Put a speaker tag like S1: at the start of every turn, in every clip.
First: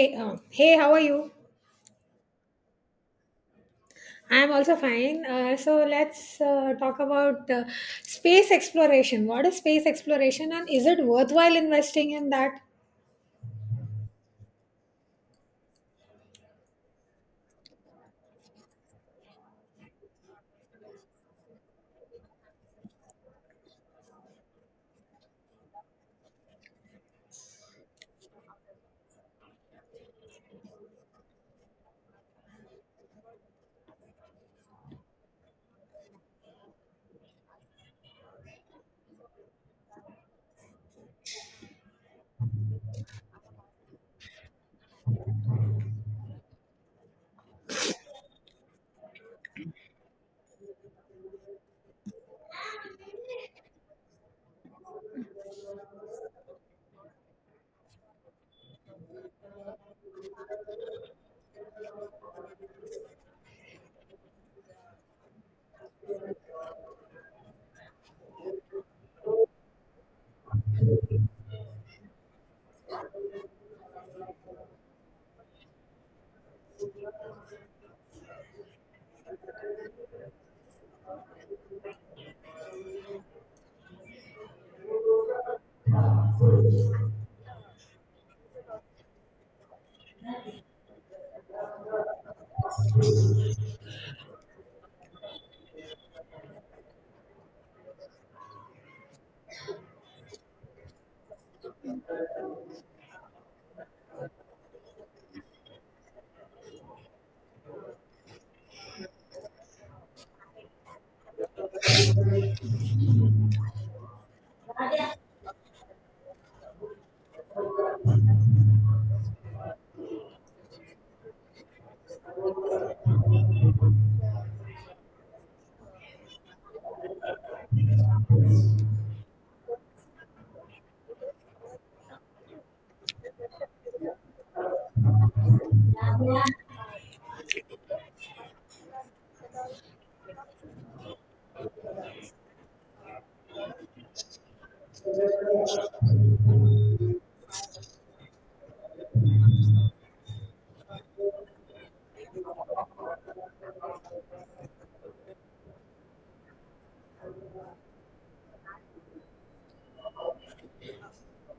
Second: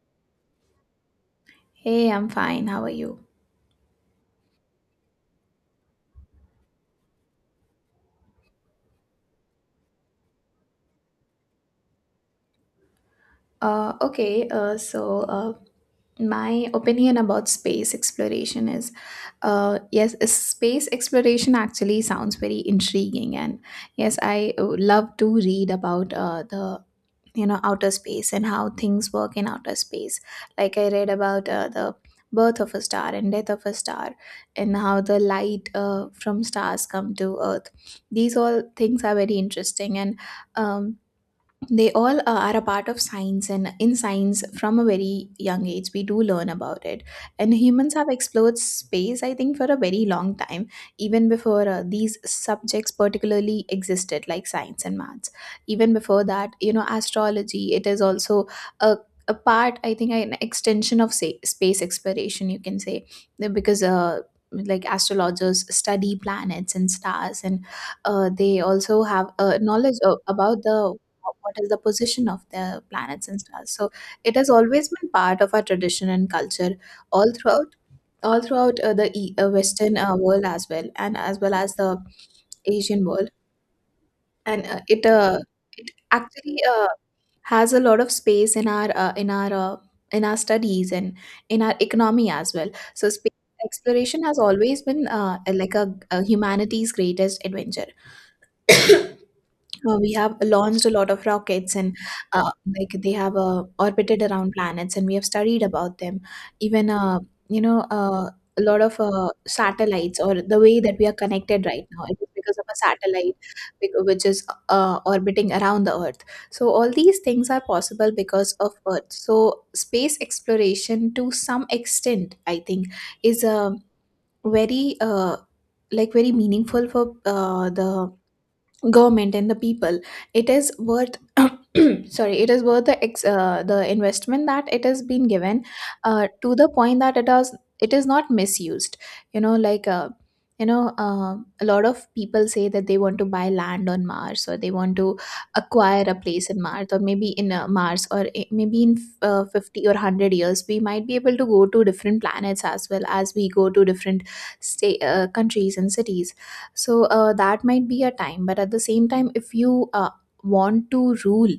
S1: Hey, how are you?
S2: Hey, I'm fine. How are you?
S1: I'm also fine. So let's talk about space exploration. What is space exploration and is it worthwhile investing in that?
S2: Uh, okay, uh, so uh, my opinion about space exploration is yes, is space exploration actually sounds very intriguing, and yes, I love to read about the outer space and how things work in outer space. Like I read about the birth of a star and death of a star, and how the light from stars come to Earth. These all things are very interesting, and um, they all are a part of science and in science from a very young age we do learn about it, and humans have explored space, I think, for a very long time, even before these subjects particularly existed like science and maths. Even before that, you know, astrology, it is also a a part, I think, an extension of, say, space exploration, you can say. Because like astrologers study planets and stars, and they also have knowledge about the what is the position of the planets and stars. So it has always been part of our tradition and culture all throughout. All throughout the Western world as well, and as well as the Asian world, and it it actually has a lot of space in our, in our studies and in our economy as well. So space exploration has always been, like, a humanity's greatest adventure. We have launched a lot of rockets and, uh, like, they have orbited around planets and we have studied about them. Even, you know uh, a lot of satellites, or the way that we are connected right now, it is because of a satellite which is orbiting around the earth. So all these things are possible because of earth. So space exploration, to some extent, I think, is a very, like, very meaningful for the government and the people. It is worth sorry, it is worth the the investment that it has been given, to the point that it is not misused. you know like uh, a lot of people say that they want to buy land on mars, or they want to acquire a place in mars, or maybe in, mars, or maybe in 50 or 100 years we might be able to go to different planets as well as we go to different state countries and cities. So, that might be a time, but at the same time, if you want to rule,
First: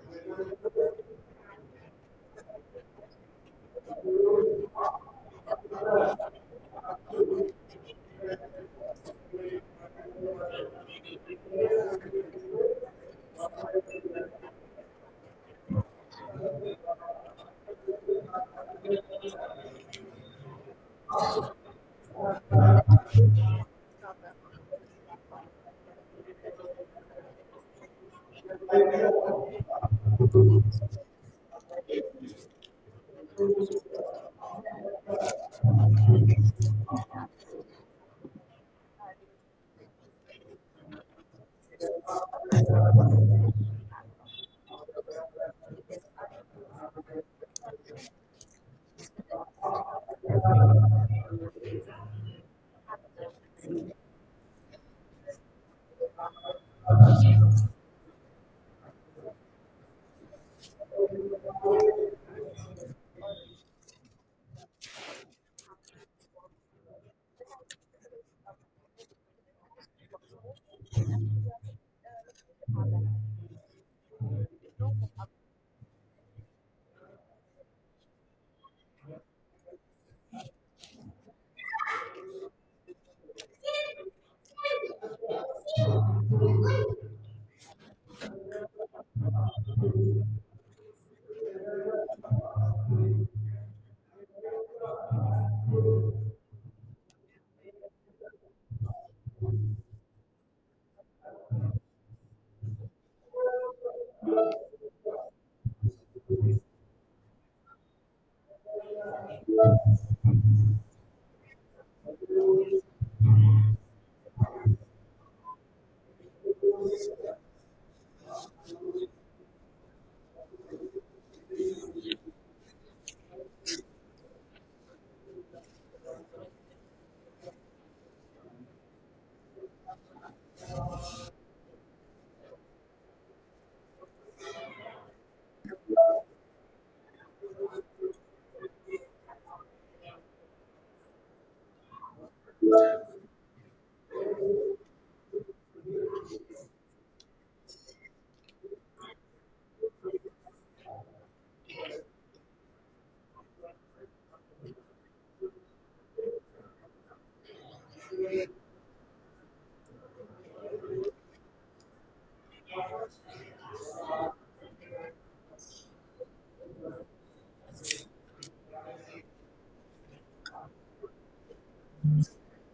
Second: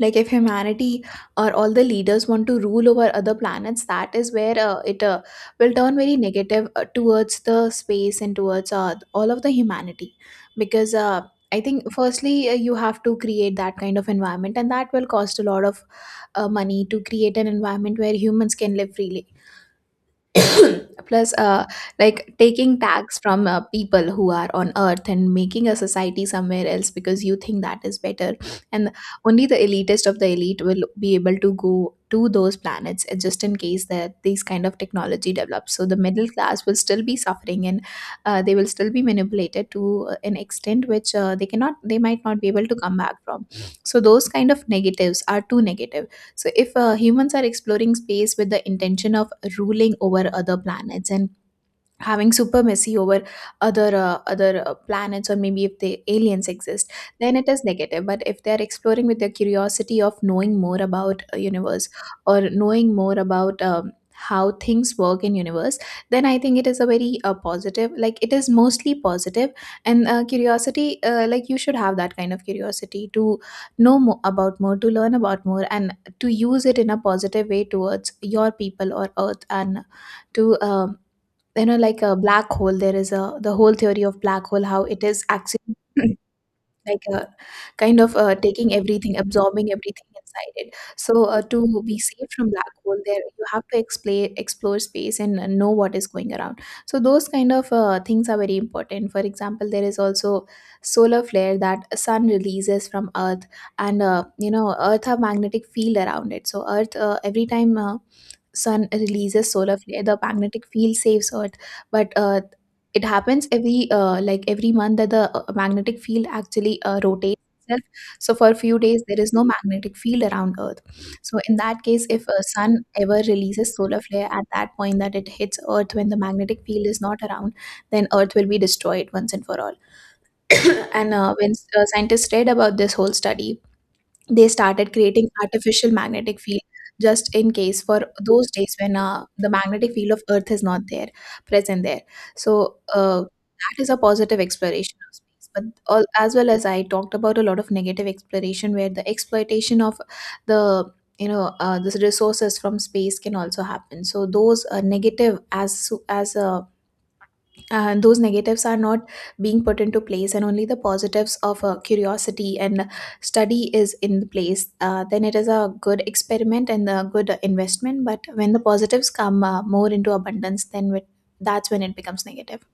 S2: like, if humanity or all the leaders want to rule over other planets, that is where it will turn very negative towards the space and towards all of the humanity. Because, I think firstly you have to create that kind of environment, and that will cost a lot of money to create an environment where humans can live freely. Plus, like taking tax from people who are on earth and making a society somewhere else because you think that is better, and only the elitist of the elite will be able to go to those planets, just in case that these kind of technology develops. So the middle class will still be suffering, and they will still be manipulated to an extent which, they cannot, they might not be able to come back from. So those kind of negatives are too negative. So, if humans are exploring space with the intention of ruling over other planets and having supremacy over other, planets, or maybe if the aliens exist, then it is negative. But if they are exploring with their curiosity of knowing more about a universe, or knowing more about, how things work in universe, then I think it is a very, positive, like, it is mostly positive. And, curiosity like, you should have that kind of curiosity to know more about, more to learn about more, and to use it in a positive way towards your people or earth, and to, like a black hole, there is a, the whole theory of black hole, how it is actually like a kind of, taking everything, absorbing everything inside it. So, to be safe from black hole there, you have to explore space and know what is going around. So those kind of things are very important. For example, there is also solar flare that sun releases from earth, and, you know, earth have magnetic field around it. So earth, every time sun releases solar flare, the magnetic field saves earth. But, it happens every, like every month, that the magnetic field actually rotates itself. So for a few days there is no magnetic field around earth. So in that case, if a sun ever releases solar flare at that point, that it hits earth when the magnetic field is not around, then earth will be destroyed once and for all. And, when scientists read about this whole study, they started creating artificial magnetic field, just in case for those days when the magnetic field of earth is not there, present there. So, that is a positive exploration of space. But all, as well as I talked about, a lot of negative exploration where the exploitation of the, the resources from space can also happen. So those, negative as so- as and those negatives are not being put into place, and only the positives of curiosity and study is in place, then it is a good experiment and a good investment. But when the positives come more into abundance, that's when it becomes negative.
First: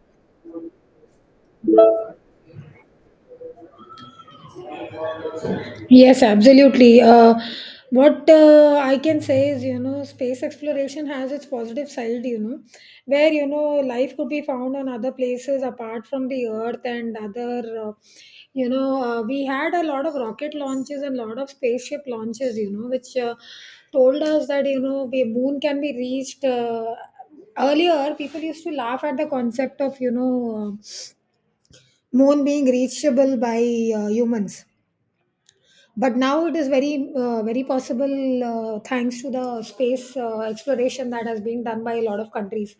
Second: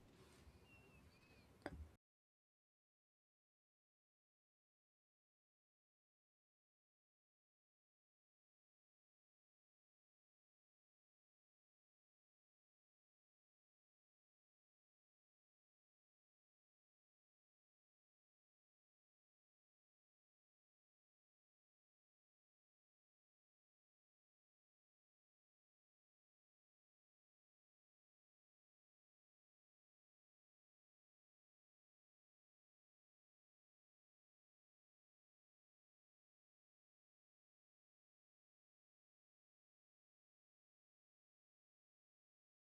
S1: Yes, absolutely. What I can say is, you know, space exploration has its positive side, you know, where, you know, life could be found on other places apart from the Earth and we had a lot of rocket launches and a lot of spaceship launches, you know, which told us that, you know, the moon can be reached. Earlier, people used to laugh at the concept of, moon being reachable by humans, but now it is very very possible thanks to the space exploration that has been done by a lot of countries.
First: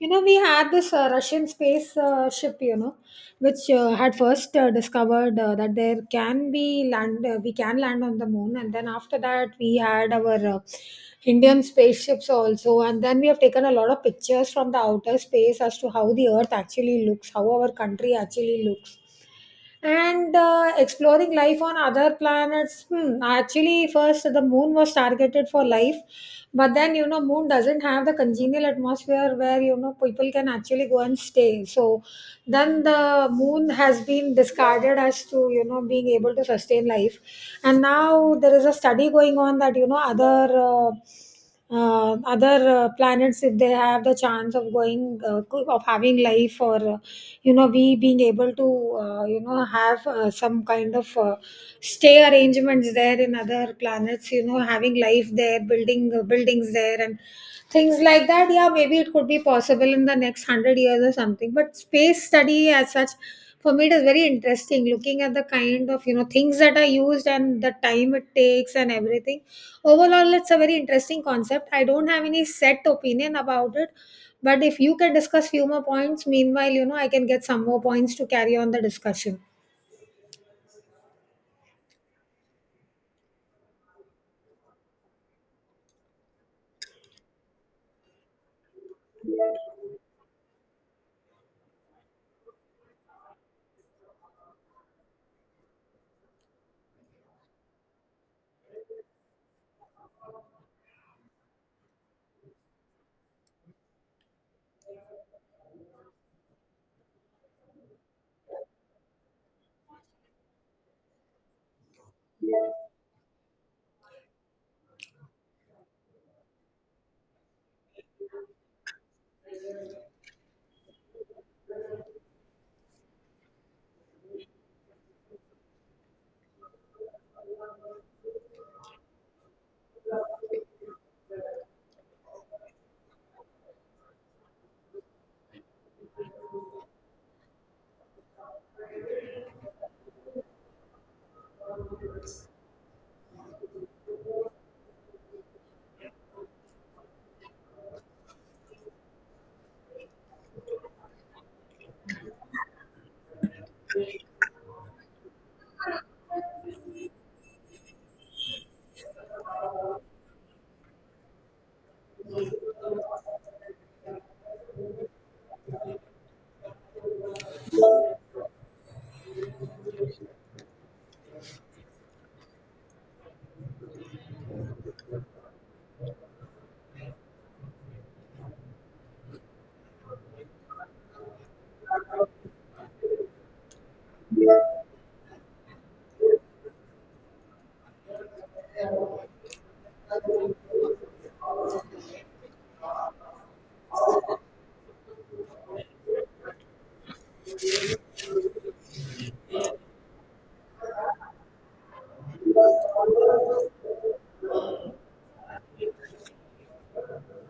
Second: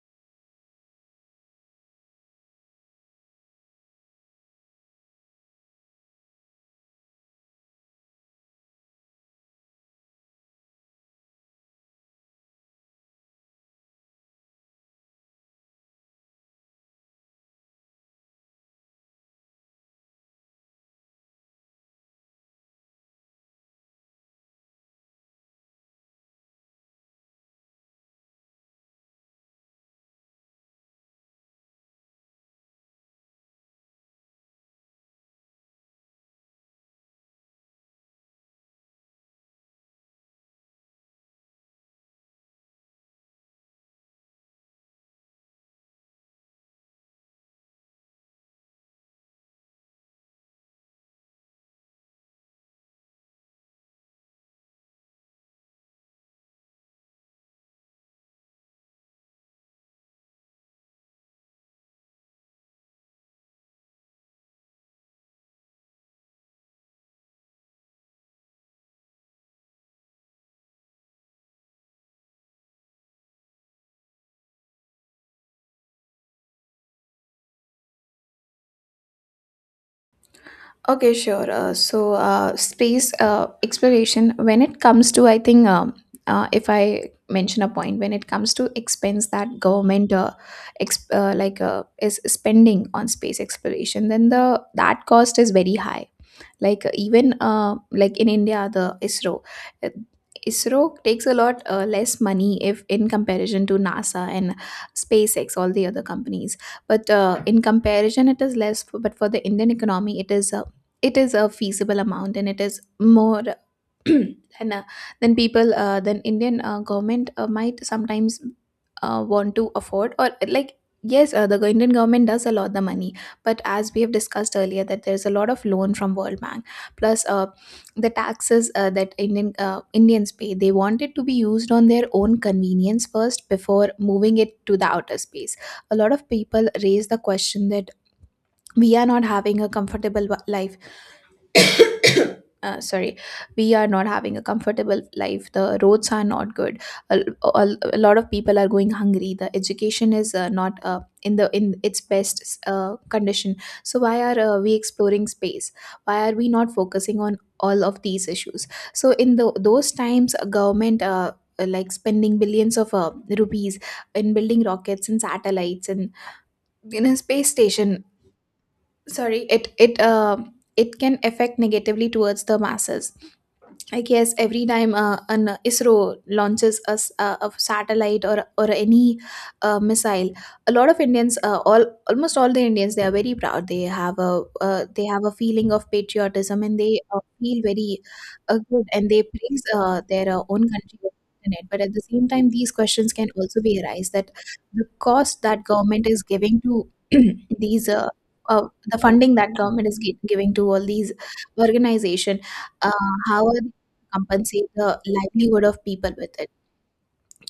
S1: You know, we had this Russian space ship, you know, which had first discovered that there can be land, we can land on the moon. And then after that we had our Indian spaceships also, and then we have taken a lot of pictures from the outer space as to how the earth actually looks, how our country actually looks. And exploring life on other planets, hmm, actually first the moon was targeted for life, but then, you know, moon doesn't have the congenial atmosphere where, you know, people can actually go and stay. So then the moon has been discarded as to, you know, being able to sustain life. And now there is a study going on that, you know, uh, other planets, if they have the chance of going of having life, or you know, we being able to you know, have some kind of stay arrangements there in other planets, you know, having life there, building buildings there and things like that. Yeah, maybe it could be possible in the next 100 years or something. But space study as such, for me, it is very interesting, looking at the kind of, you know, things that are used and the time it takes and everything. Overall, it's a very interesting concept. I don't have any set opinion about it, but if you can discuss few more points, meanwhile, you know, I can get some more points to carry on the discussion.
S2: Okay, sure. Space exploration, when it comes to, I think, if I mention a point, when it comes to expense that government, like, is spending on space exploration, then the that cost is very high. Like, even like, in india, the isro, uh, isro, takes a lot less money if in comparison to nasa and spacex, all the other companies. But, in comparison it is less, but for the indian economy, it is a, it is a feasible amount, and it is more. then uh, then people, then indian government might sometimes want to afford, or like, yes, indian government does allot the money. But as we have discussed earlier, that there's a lot of loan from world bank. Plus, the taxes that indians pay, they want it to be used on their own convenience first before moving it to the outer space. A lot of people raise the question that we are not having a comfortable wa- life sorry, we are not having a comfortable life, the roads are not good, a, a lot of people are going hungry, the education is, not, in the, in its best condition. So why are, we exploring space? Why are we not focusing on all of these issues? So in the, those times a government, like spending billions of rupees in building rockets and satellites and in a space station, sorry, it can affect negatively towards the masses. I guess every time an ISRO launches a satellite, or any missile, a lot of Indians, all almost all the Indians, they are very proud. They have a, they have a feeling of patriotism, and they feel very good, and they praise their own country. In it. But at the same time, these questions can also be arise, that the cost that government is giving to these. Uh, the funding that government is giving to all these organization, uh, how are compensate the livelihood of people with it.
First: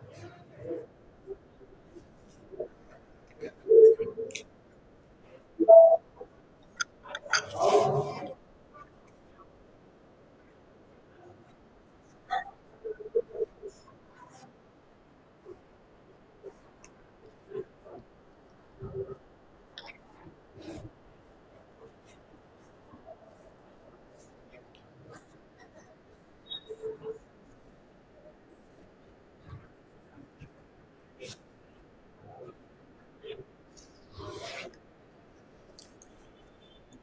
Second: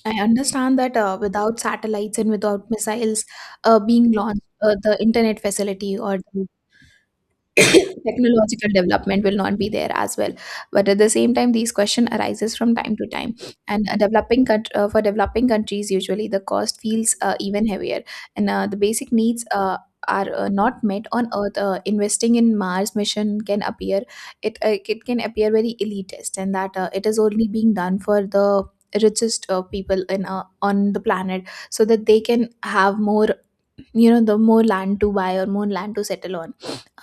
S2: I understand that without satellites and without missiles being launched, the internet facility or the technological development will not be there as well, but at the same time, these question arises from time to time. And a for developing countries, usually the cost feels even heavier, and the basic needs are not met on earth. Investing in Mars mission can appear, it can appear very elitist, and that it is only being done for the richest people in on the planet, so that they can have more, you know, the more land to buy or more land to settle on.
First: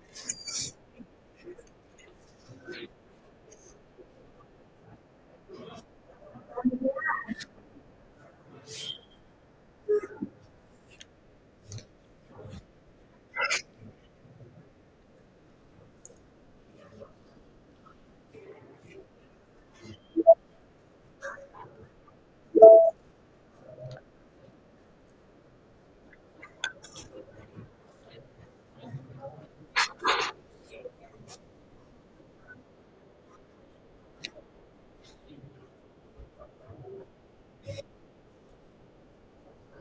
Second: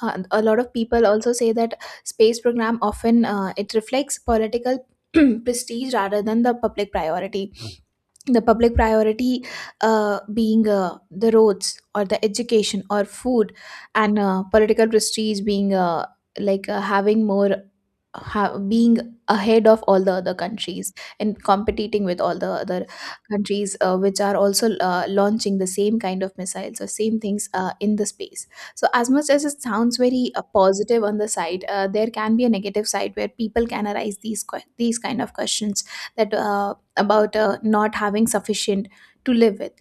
S2: And a lot of people also say that space program often, it reflects political prestige rather than the public priority. The public priority being, the roads or the education or food, and political prestige being, having more, being ahead of all the other countries, and competing with all the other countries which are also launching the same kind of missiles or same things in the space. So as much as it sounds very positive on the side, there can be a negative side where people can arise these kind of questions, that about not having sufficient to live with.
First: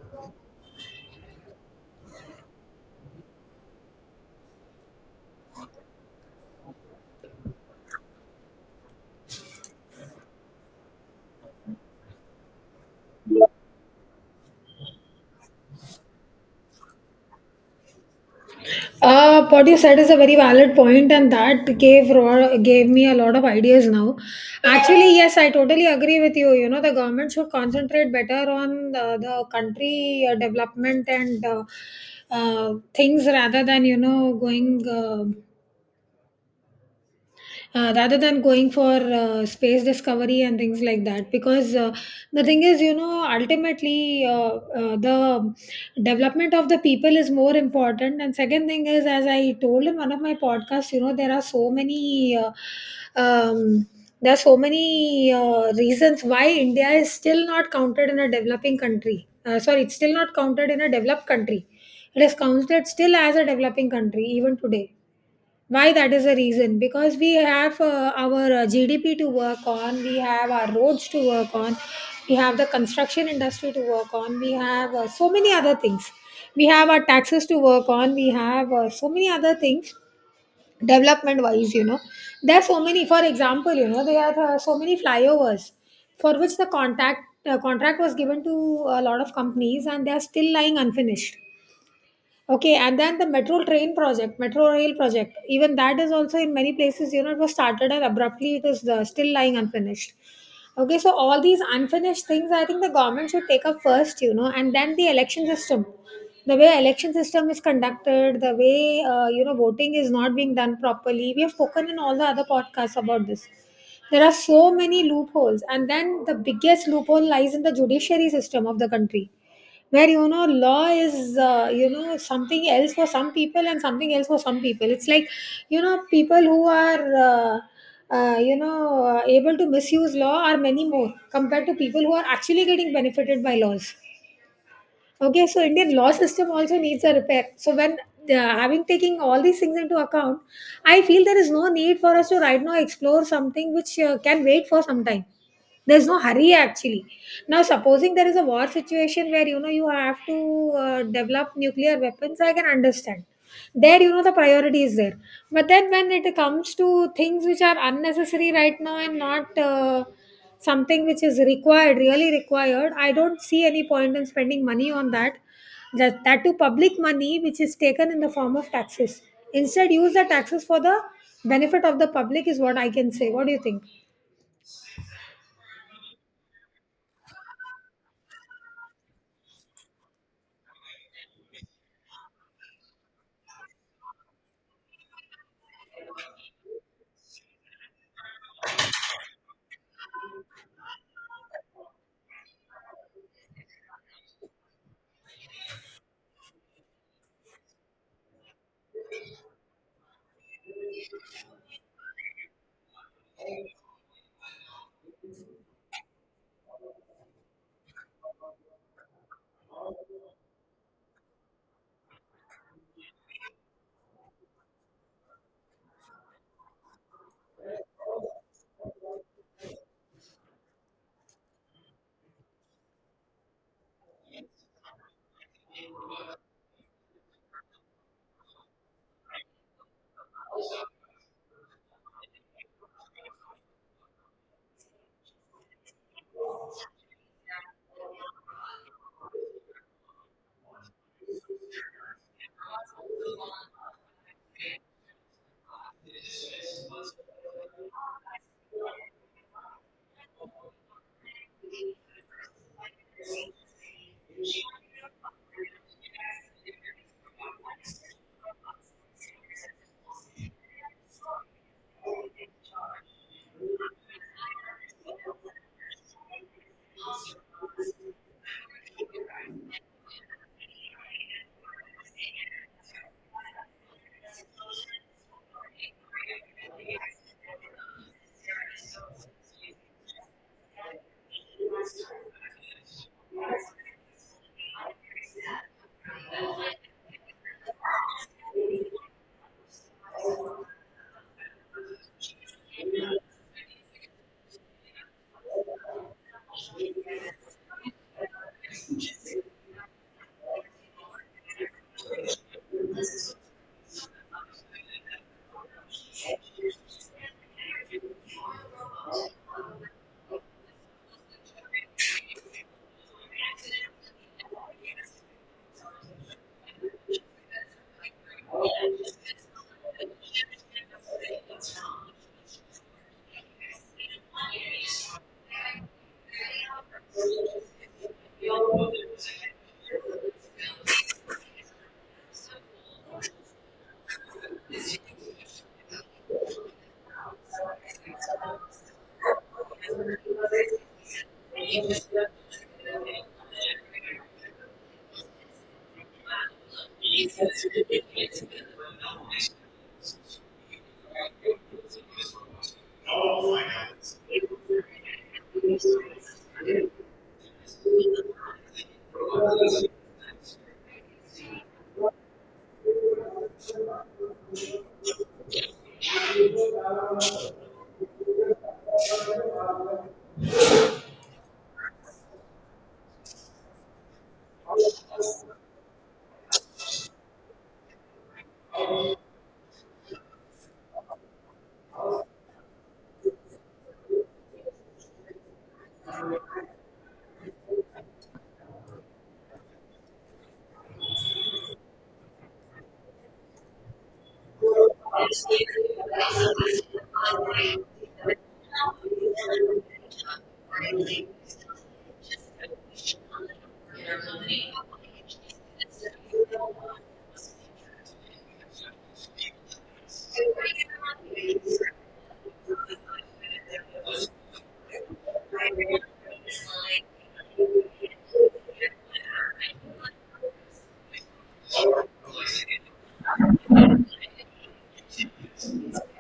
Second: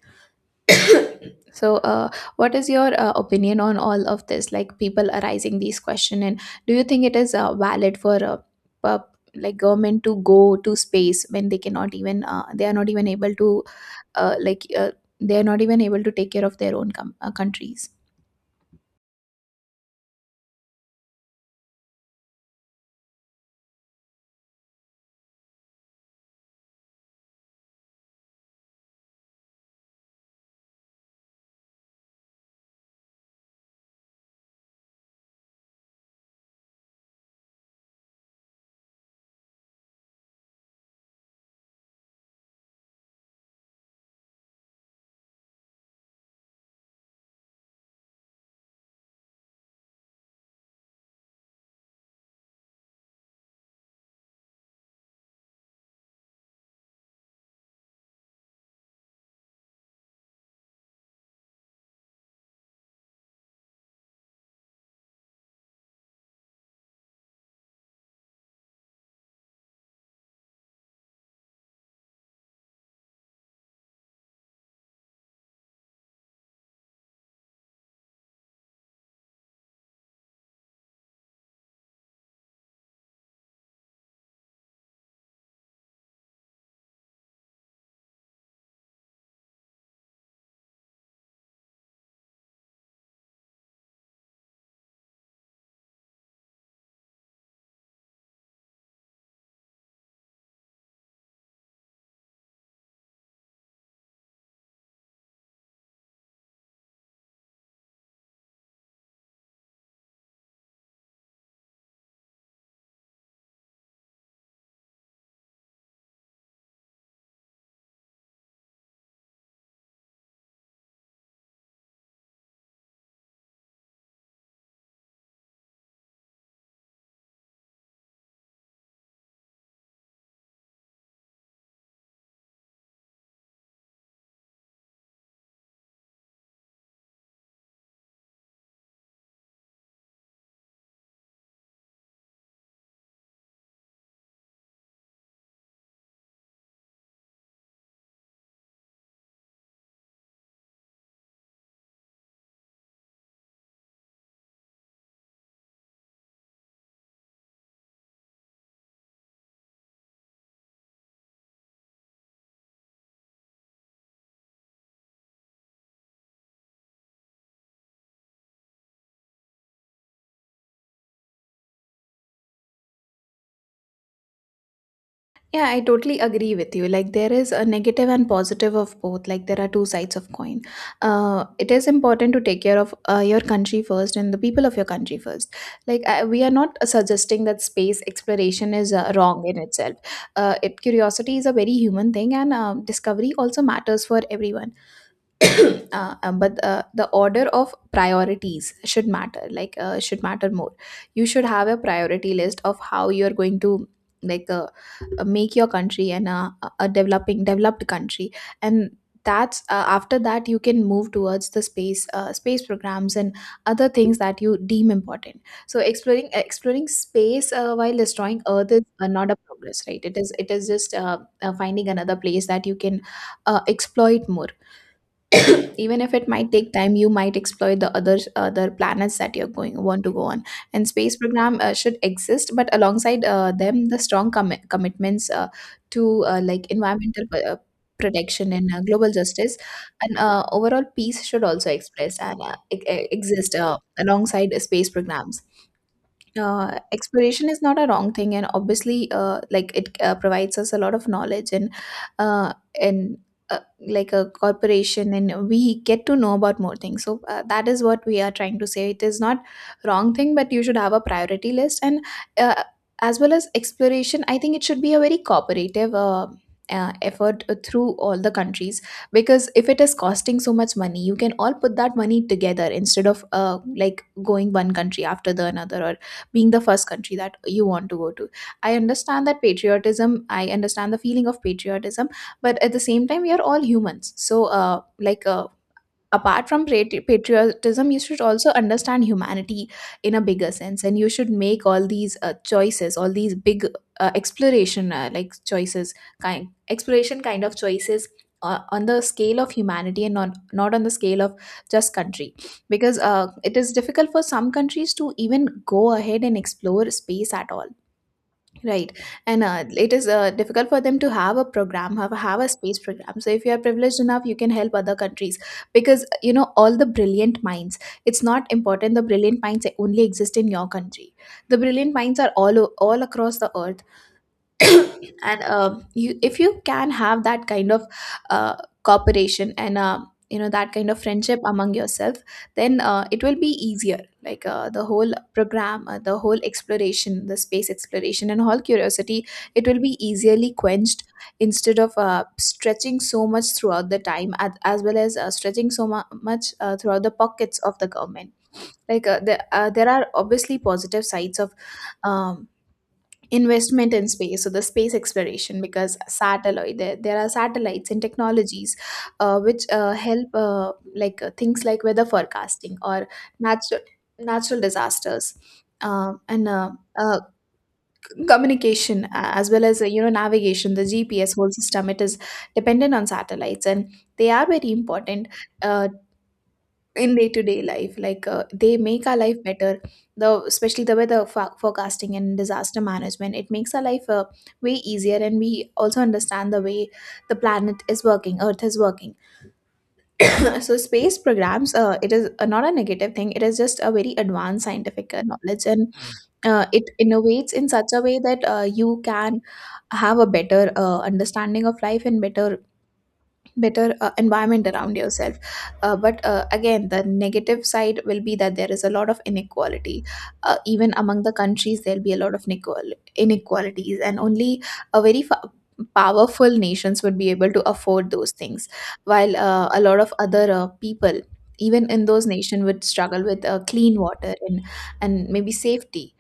S2: So, what is your opinion on all of this? Like, people arising these question, and do you think it is valid for pu- like government to go to space when they are not even able to uh, like uh, take care of their own countries?
S1: What you said is a very valid point, and that gave me a lot of ideas now. Actually, yes, I totally agree with you. You know, the government should concentrate better on the country development and things rather than, you know, going. Rather than going for space discovery and things like that, because the thing is, you know, ultimately the development of the people is more important. And second thing is, as I told in one of my podcasts, you know, there are so many um, there are so many reasons why India is still not counted in a developing country, sorry, it's still not counted in a developed country. It is counted still as a developing country even today. Why that is the reason? Because we have our GDP to work on, we have our roads to work on, we have the construction industry to work on, we have so many other things. We have our taxes to work on, we have so many other things development wise, you know. There are so many, for example, you know, there are so many flyovers for which the contact contract was given to a lot of companies, and they are still lying unfinished. Okay, and then the metro train project, metro rail project, even that is also in many places, you know, it was started and abruptly it is still lying unfinished. Okay, so all these unfinished things, I think the government should take up first, you know. And then the election system, the way election system is conducted, the way, you know, voting is not being done properly. We have spoken in all the other podcasts about this. There are so many loopholes, and then the biggest loophole lies in the judiciary system of the country, where, you know, law is, you know, something else for some people and something else for some people. It's like, you know, people who are able to misuse law are many more compared to people who are actually getting benefited by laws. Okay, so Indian law system also needs a repair. So when having taking all these things into account, I feel there is no need for us to right now explore something which can wait for some time. There's no hurry actually. Now, supposing there is a war situation where, you know, you have to develop nuclear weapons, I can understand. There, you know, the priority is there. But then when it comes to things which are unnecessary right now and not something which is required, really required, I don't see any point in spending money on that. That, that too, public money which is taken in the form of taxes. Instead, use the taxes for the benefit of the public is what I can say. What do you think?
S2: Yeah, I totally agree with you. Like, there is a negative and positive of both. Like, there are two sides of coin. It is important to take care of your country first, and the people of your country first. Like, we are not suggesting that space exploration is wrong in itself. It curiosity is a very human thing, and discovery also matters for everyone. But the order of priorities should matter, should matter more. You should have a priority list of how you're going to, like uh, make your country, and a developing developed country. And that's after that you can move towards the space programs and other things that you deem important. So exploring space, while destroying earth, is not a progress, right? It is, just finding another place that you can exploit more. It Even if it might take time, you might explore the other planets that you're going want to go on. And space program should exist, but alongside them, the strong commitments to like environmental uh, protection, and global justice, and overall peace should also express and exist alongside space programs. Exploration is not a wrong thing, and obviously, like, it provides us a lot of knowledge, uh, and uh, like a corporation, and we get to know about more things. So that is what we are trying to say. It is not wrong thing, but you should have a priority list. And uh, as well as exploration, I think it should be a very cooperative effort through all the countries. Because if it is costing so much money, you can all put that money together, instead of, like, going one country after the another, or being the first country that you want to go to. I understand the feeling of patriotism. But at the same time, we are all humans, so, like uh, apart from patriotism, you should also understand humanity in a bigger sense, and you should make all these choices, all these big exploration, like choices, kind exploration, kind of choices, on the scale of humanity, and not on the scale of just country. Because it is difficult for some countries to even go ahead and explore space at all. Right. And it is difficult for them to have a program, have a space program. So if you are privileged enough, you can help other countries, because you know all the brilliant minds. It's not important the brilliant minds only exist in your country. The brilliant minds are all all across the earth. And you if you can have that kind of uh, cooperation, and you know, that kind of friendship among yourself, then it will be easier, like, the whole program, the whole exploration, the space exploration and all curiosity, it will be easily quenched, instead of stretching so much throughout the time at, as well as stretching so much throughout the pockets of the government. There are obviously positive sides of um, investment in space, so the space exploration, because satellite there are satellites and technologies which help, things like weather forecasting or natural natural disasters, and uh, communication, as well as, you know, navigation, the GPS whole system, it is dependent on satellites, and they are very important uh, in day to day life, like, they make our life better, the especially the weather forecasting and disaster management. It makes our life way easier, and we also understand the way the planet is working, earth is working. So space programs, it is not a negative thing, it is just a very advanced scientific knowledge, and it innovates in such a way that you can have a better understanding of life and better environment around yourself. But again, the negative side will be that there is a lot of inequality, even among the countries. There'll be a lot of inequalities, and only a powerful nations would be able to afford those things, while a lot of other people, even in those nations, would struggle with clean water and maybe safety.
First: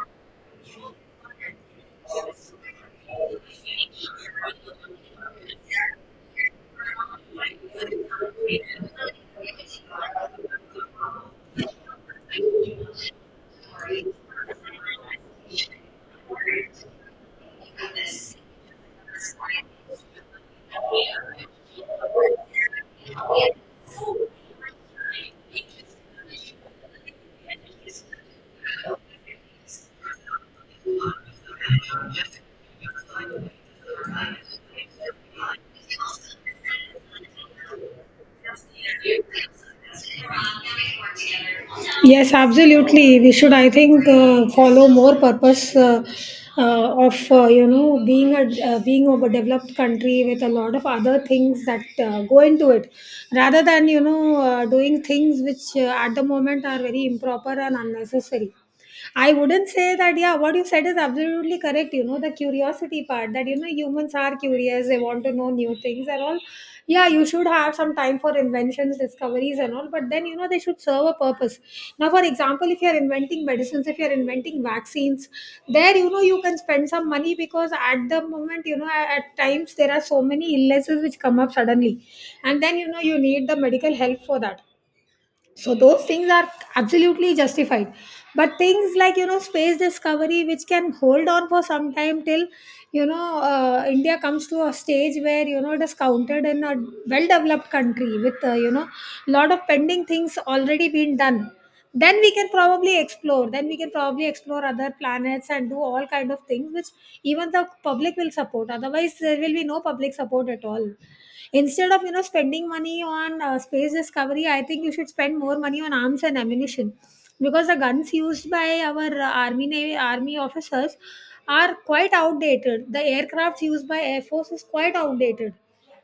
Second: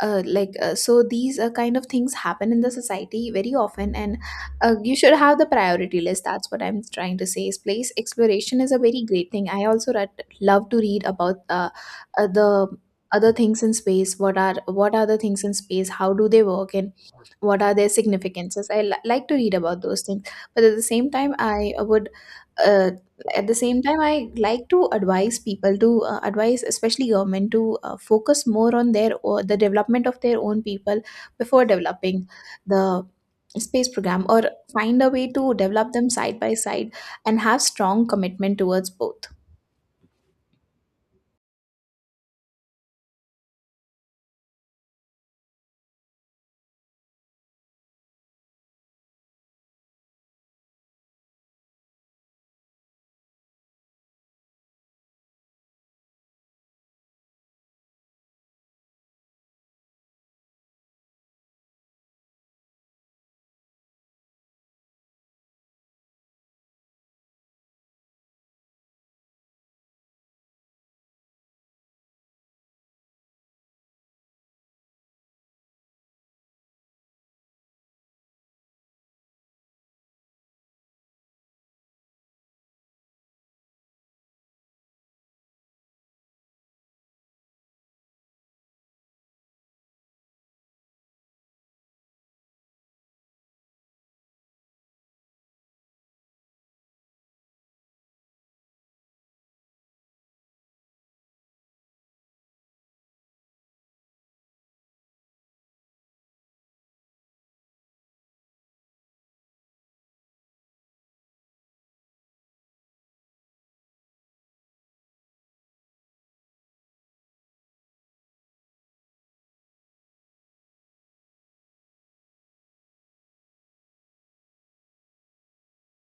S2: So these kind of things happen in the society very often, and you should have the priority list. That's what I'm trying to say, is place exploration is a very great thing. I also love to read about the other things in space, what are, the things in space, how do they work, and what are their significances. I like to read about those things, but uh, at the same time, I like to advise people to advise, especially government, to focus more on the development of their own people, before developing the space program, or find a way to develop them side by side, and have strong commitment towards both.
S1: Yes, absolutely. We should, I think, follow more purpose of you know being a being of a developed country with a lot of other things that go into it, rather than, you know, doing things which, at the moment, are very improper and unnecessary. I wouldn't say that, yeah, what you said is absolutely correct. You know, the curiosity part that, you know, humans are curious, they want to know new things and all. Yeah, you should have some time for inventions, discoveries, and all, but then, you know, they should serve a purpose. Now, for example, if you're inventing medicines, if you're inventing vaccines, there, you know, you can spend some money because at the moment, you know, at times there are so many illnesses which come up suddenly. And then, you know, you need the medical help for that. So those things are absolutely justified. But things like, you know, space discovery, which can hold on for some time till, you know, India comes to a stage where, you know, it is counted in a well developed country with, you know, lot of pending things already been done. Then we can probably explore. Then we can probably explore other planets and do all kind of things, which even the public will support. Otherwise, there will be no public support at all. Instead of, you know, spending money on space discovery, I think you should spend more money on arms and ammunition, because the guns used by our army navy army officers are quite outdated. The aircrafts used by air force is quite outdated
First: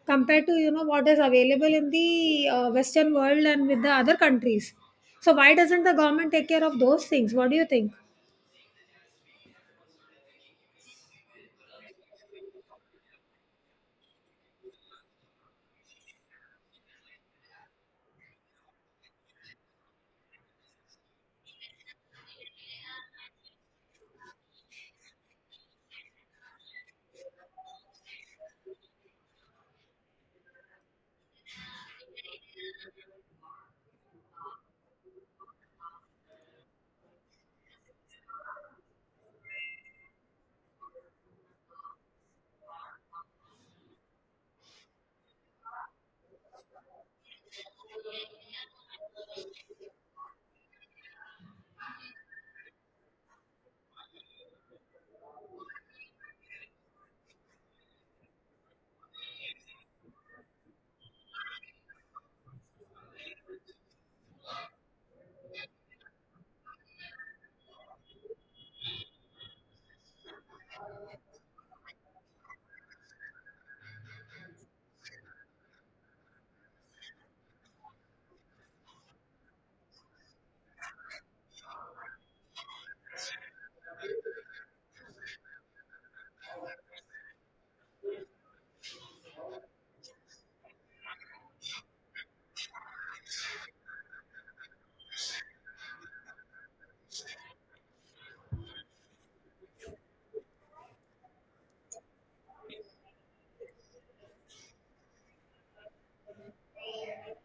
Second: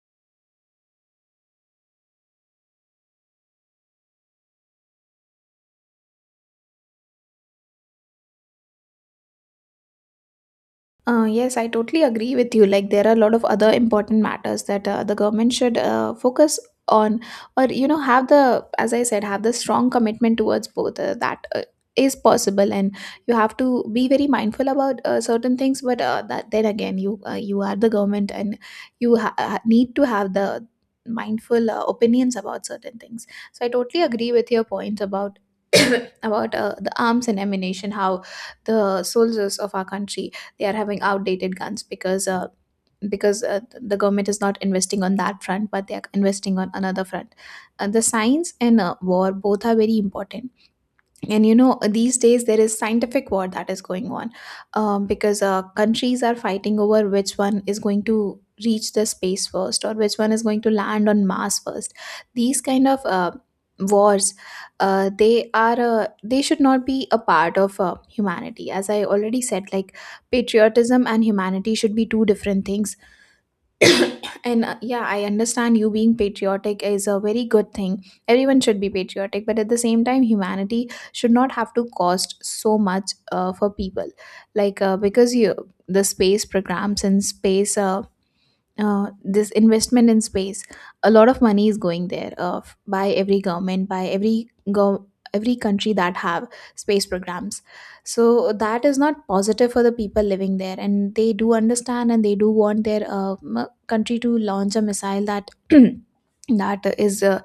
S1: compared to, you know, what is available in the Western world and with the other countries. So why doesn't the government take care of those things? What do you think?
S2: Yes, I totally agree with you. Like, there are a lot of other important matters that the government should focus on, or, you know, as I said, have the strong commitment towards both. That is possible, and you have to be very mindful about certain things. But that then again, you are the government, and you need to have the mindful opinions about certain things. So I totally agree with your point about about the arms and ammunition, how the soldiers of our country, they are having outdated guns, because the government is not investing on that front, but they are investing on another front. The science and war, both are very important, and you know, these days there is scientific war that is going on, because countries are fighting over which one is going to reach the space first, or which one is going to land on Mars first. These kind of wars, they should not be a part of humanity, as I already said. Like, patriotism and humanity should be two different things. And yeah, I understand, you being patriotic is a very good thing, everyone should be patriotic, but at the same time, humanity should not have to cost so much for people. Like because you the space programs and space this investment in space, a lot of money is going there, by every government, every country that have space programs. So that is not positive for the people living there, and they do understand, and they do want their country to launch a missile that that is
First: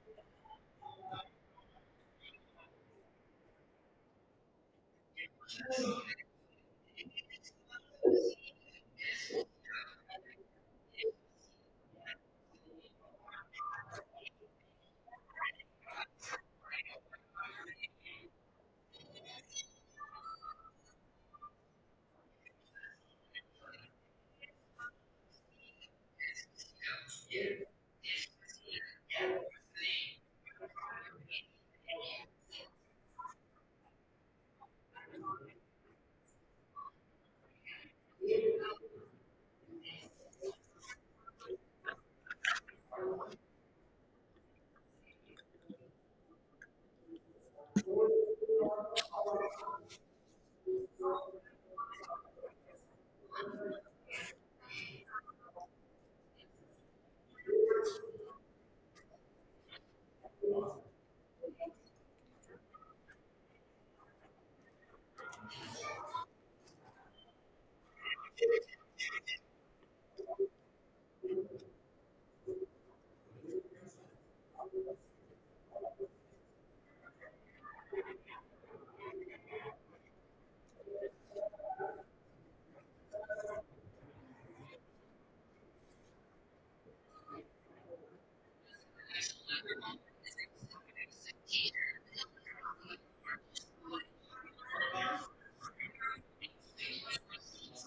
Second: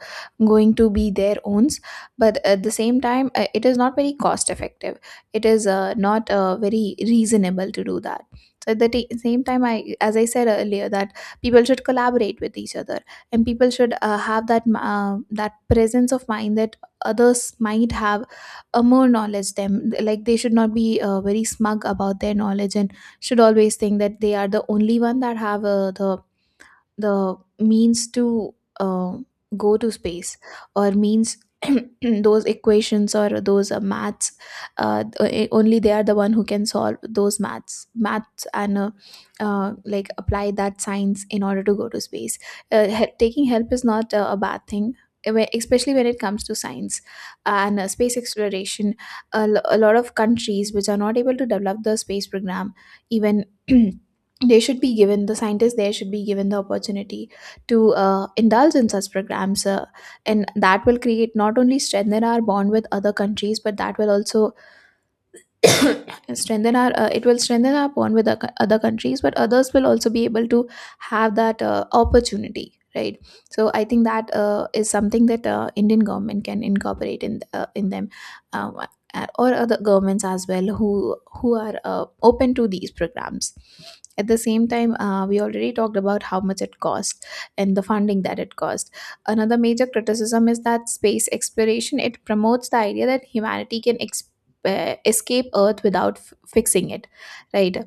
S2: going to be their owns, but at the same time, it is not very cost effective, it is not very reasonable to do that. So at the same time, I as I said earlier, that people should collaborate with each other, and people should have that presence of mind that others might have a more knowledge them, like, they should not be very smug about their knowledge, and should always think that they are the only one that have the means to uh, go to space, or means those equations or those maths only they are the one who can solve those maths and like apply that science in order to go to space. Taking help is not a bad thing, especially when it comes to science and space exploration. A lot of countries which are not able to develop the space program, even they should be given, the scientists there should be given the opportunity to indulge in such programs, and that will create not only strengthen our bond with other countries, but that will also strengthen our it will strengthen our bond with other countries, but others will also be able to have that opportunity, right? So I think that is something that Indian government can incorporate in them, um, or other governments as well who are open to these programs. At the same time, we already talked about how much it costs and the funding that it costs. Another major criticism is that space exploration, it promotes the idea that humanity can escape earth without fixing it, right?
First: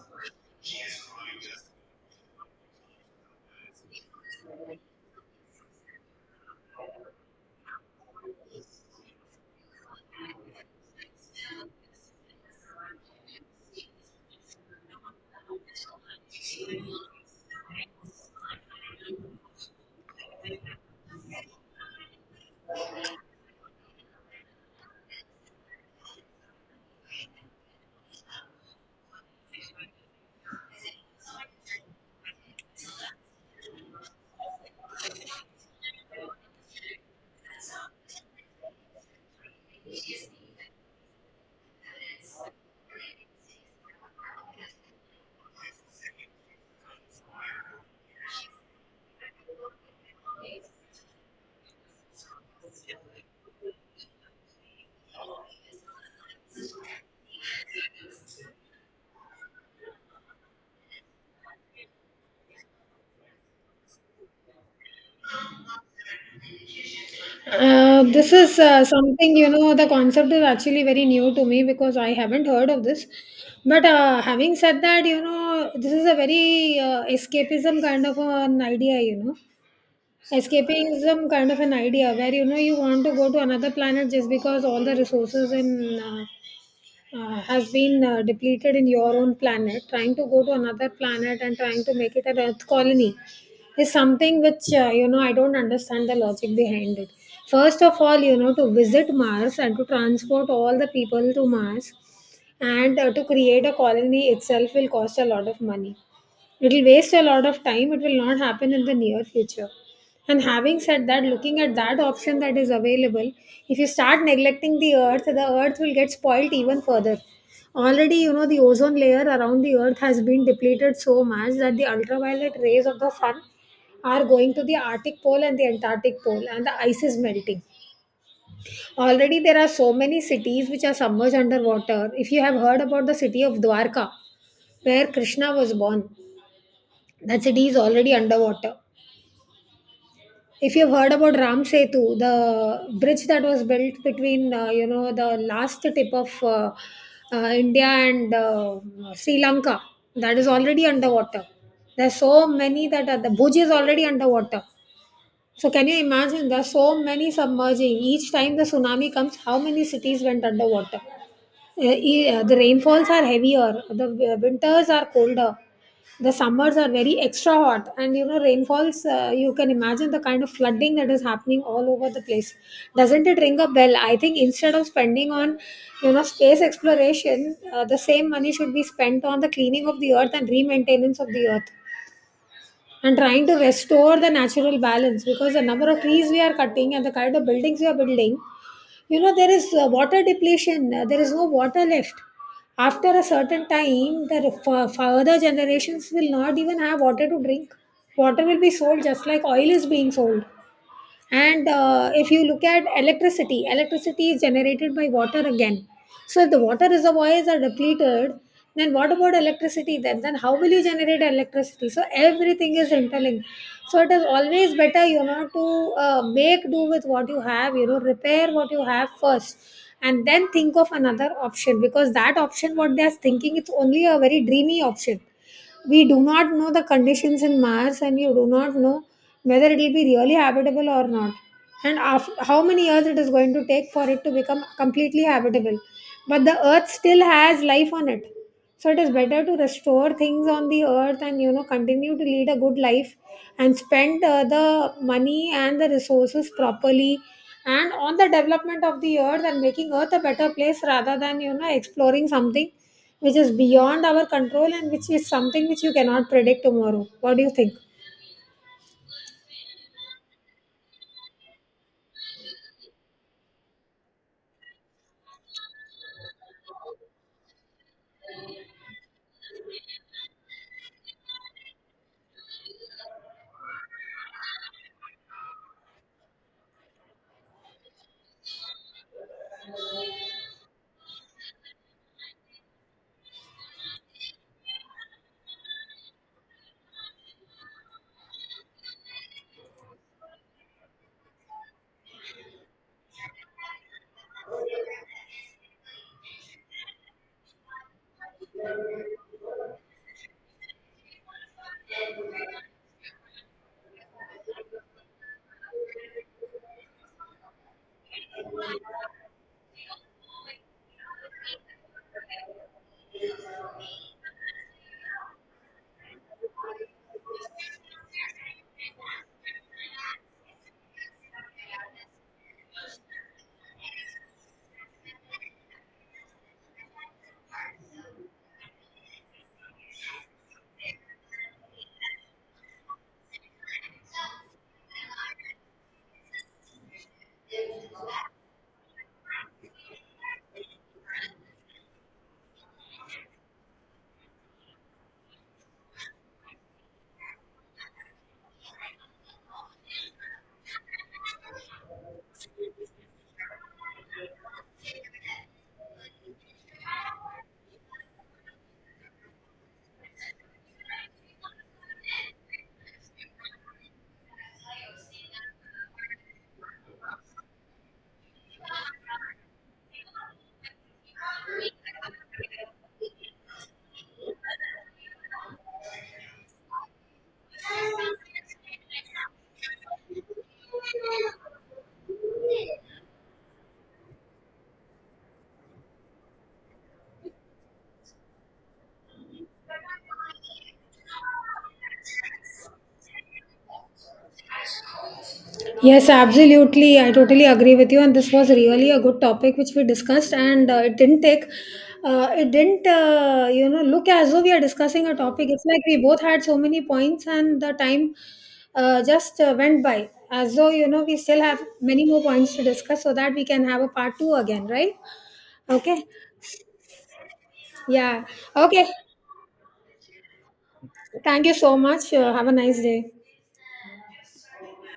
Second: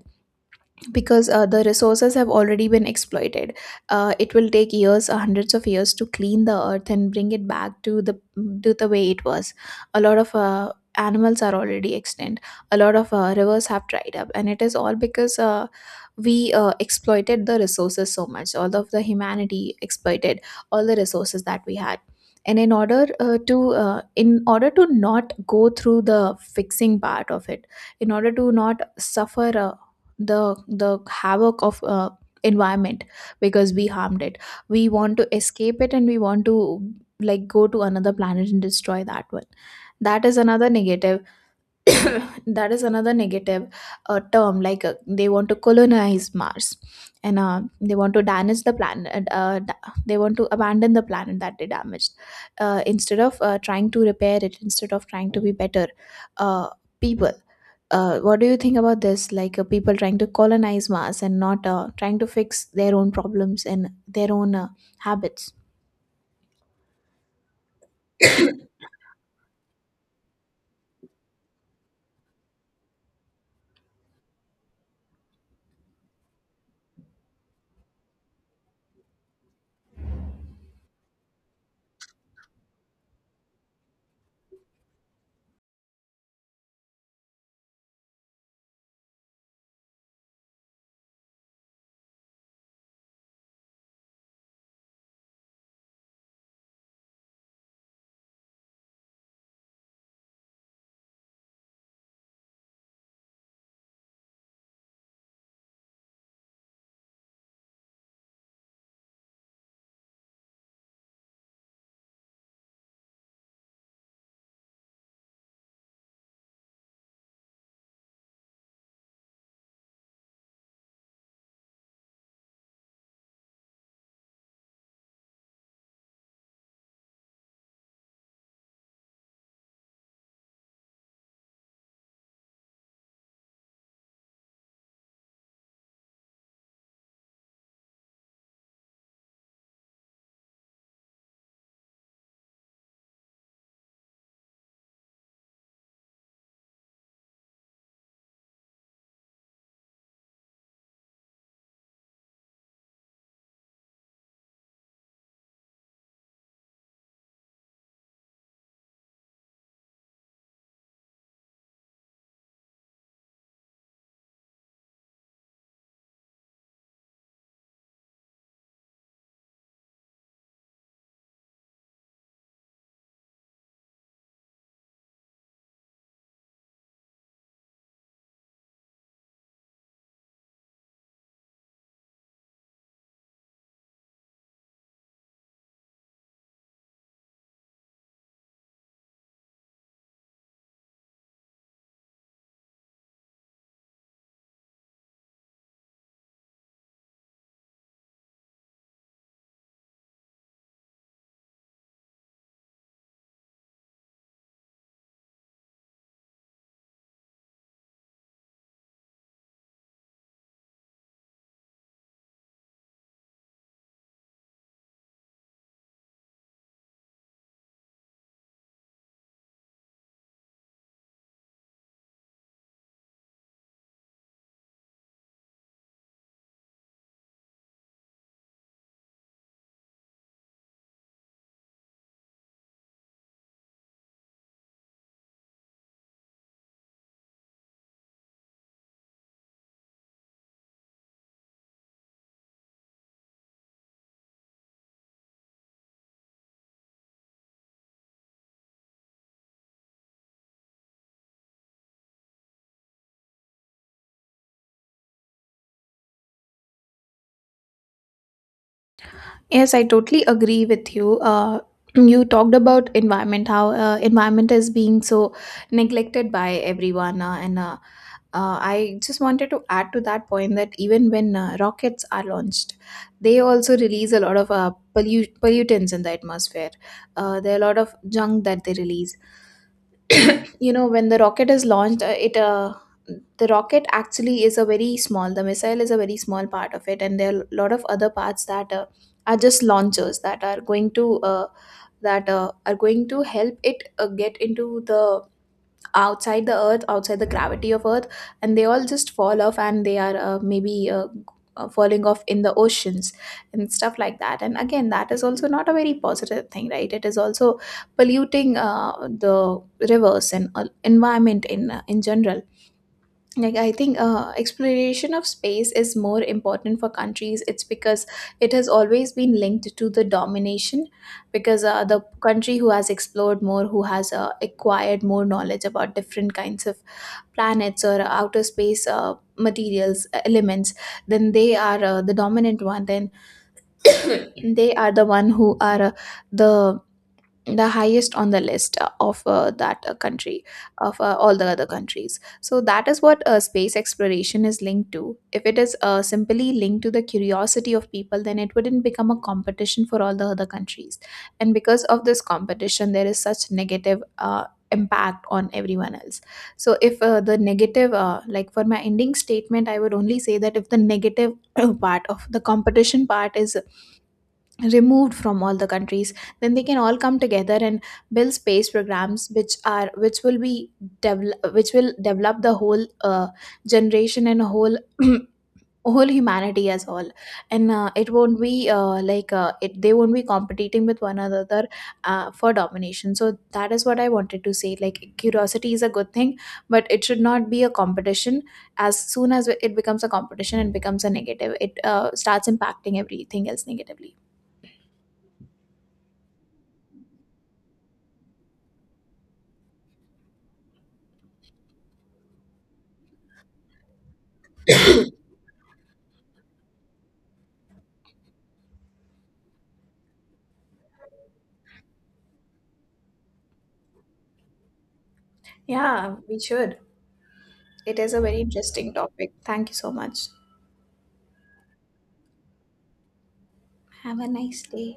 S2: Because the resources have already been exploited. It will take years, hundreds of years, to clean the earth and bring it back to the to the way it was. A lot of animals are already extinct. A lot of rivers have dried up, and it is all because we exploited the resources so much. All of the humanity exploited all the resources that we had. And in order to in order to not go through the fixing part of it, in order to not suffer a the havoc of environment because we harmed it, we want to escape it, and we want to like go to another planet and destroy that one. That is another negative. That is another negative term, like they want to colonize Mars and they want to damage the planet, they want to abandon the planet that they damaged, instead of trying to repair it, instead of trying to be better uh, people. What do you think about this? Like people trying to colonize Mars and not trying to fix their own problems and their own habits.
S1: This is something, you know, the concept is actually very new to me because I haven't heard of this. But having said that, you know, this is a very escapism kind of an idea, you know, escapism kind of an idea where, you know, you want to go to another planet just because all the resources in has been depleted in your own planet. Trying to go to another planet and trying to make it an Earth colony is something which, you know, I don't understand the logic behind it. First of all, you know, to visit Mars and to transport all the people to Mars and to create a colony itself will cost a lot of money. It will waste a lot of time. It will not happen in the near future. And having said that, looking at that option that is available, if you start neglecting the earth will get spoiled even further. Already, you know, the ozone layer around the earth has been depleted so much that the ultraviolet rays of the sun are going to the Arctic pole and the Antarctic pole, and the ice is melting. Already, there are so many cities which are submerged underwater. If you have heard about the city of Dwarka, where Krishna was born, that city is already underwater. If you've heard about Ram Setu, the bridge that was built between, you know, the last tip of India and Sri Lanka, that is already underwater. There's so many that are, the Bhuj is already underwater. So can you imagine? There's so many submerging. Each time the tsunami comes, how many cities went underwater? The rainfalls are heavier, the winters are colder, the summers are very extra hot, and, you know, rainfalls, you can imagine the kind of flooding that is happening all over the place. Doesn't it ring a bell? I think instead of spending on, you know, space exploration, the same money should be spent on the cleaning of the earth and re maintenance of the earth and trying to restore the natural balance, because the number of trees we are cutting and the kind of buildings we are building, you know, there is water depletion, there is no water left. After a certain time, the further generations will not even have water to drink. Water will be sold just like oil is being sold. And if you look at electricity, electricity is generated by water again. So if the water reservoirs are depleted, then what about electricity? Then how will you generate electricity? So everything is interlinked. So it is always better, you know, to make do with what you have, you know, repair what you have first, and then think of another option, because that option what they are thinking, it's only a very dreamy option. We do not know the conditions in Mars, and you do not know whether it will be really habitable or not. And after, how many years it is going to take for it to become completely habitable. But the earth still has life on it. So it is better to restore things on the earth and, you know, continue to lead a good life and spend the money and the resources properly and on the development of the earth and making earth a better place, rather than, you know, exploring something which is beyond our control and which is something which you cannot predict tomorrow. What do you think?
S2: Yes, I totally agree with you. You talked about environment, how environment is being so neglected by everyone, and I just wanted to add to that point that even when rockets are launched, they also release a lot of pollutants in the atmosphere. There are a lot of junk that they release. You know, when the rocket is launched, it the rocket actually is a very small, the missile is a very small part of it, and there are a lot of other parts that are just launchers that are going to that are going to help it get into the outside the earth, outside the gravity of earth, and they all just fall off, and they are maybe falling off in the oceans and stuff like that. And again, that is also not a very positive thing, right? It is also polluting the rivers and environment in general. Like, I think exploration of space is more important for countries. It's because it has always been linked to the domination. Because the country who has explored more, who has acquired more knowledge about different kinds of planets or outer space materials, elements, then they are the dominant one. Then they are the one who are the the highest on the list of that country, of all the other countries. So that is what space exploration is linked to. If it is simply linked to the curiosity of people, then it wouldn't become a competition for all the other countries. And because of this competition, there is such negative impact on everyone else. So if the negative like, for my ending statement, I would only say that if the negative part of the competition part is removed from all the countries, then they can all come together and build space programs which are which will be, develop, which will develop the whole generation and whole whole humanity as all. And it won't be like it they won't be competing with one another for domination. So that is what I wanted to say. Like, curiosity is a good thing, but it should not be a competition. As soon as it becomes a competition, it becomes a negative. It starts impacting everything else negatively.
S1: Yes, absolutely. I totally agree with you. And this was really a good topic which we discussed, and it didn't take. It didn't, you know, look as though we are discussing a topic. It's like we both had so many points, and the time just went by. As though, you know, we still have many more points to discuss so that we can have a part two again, right? Okay.
S2: Yeah, we should. It is a
S1: Yeah.
S2: very
S1: Okay.
S2: interesting topic. Thank you so much.
S1: Thank you so much. Have a nice day.
S2: Have a nice day.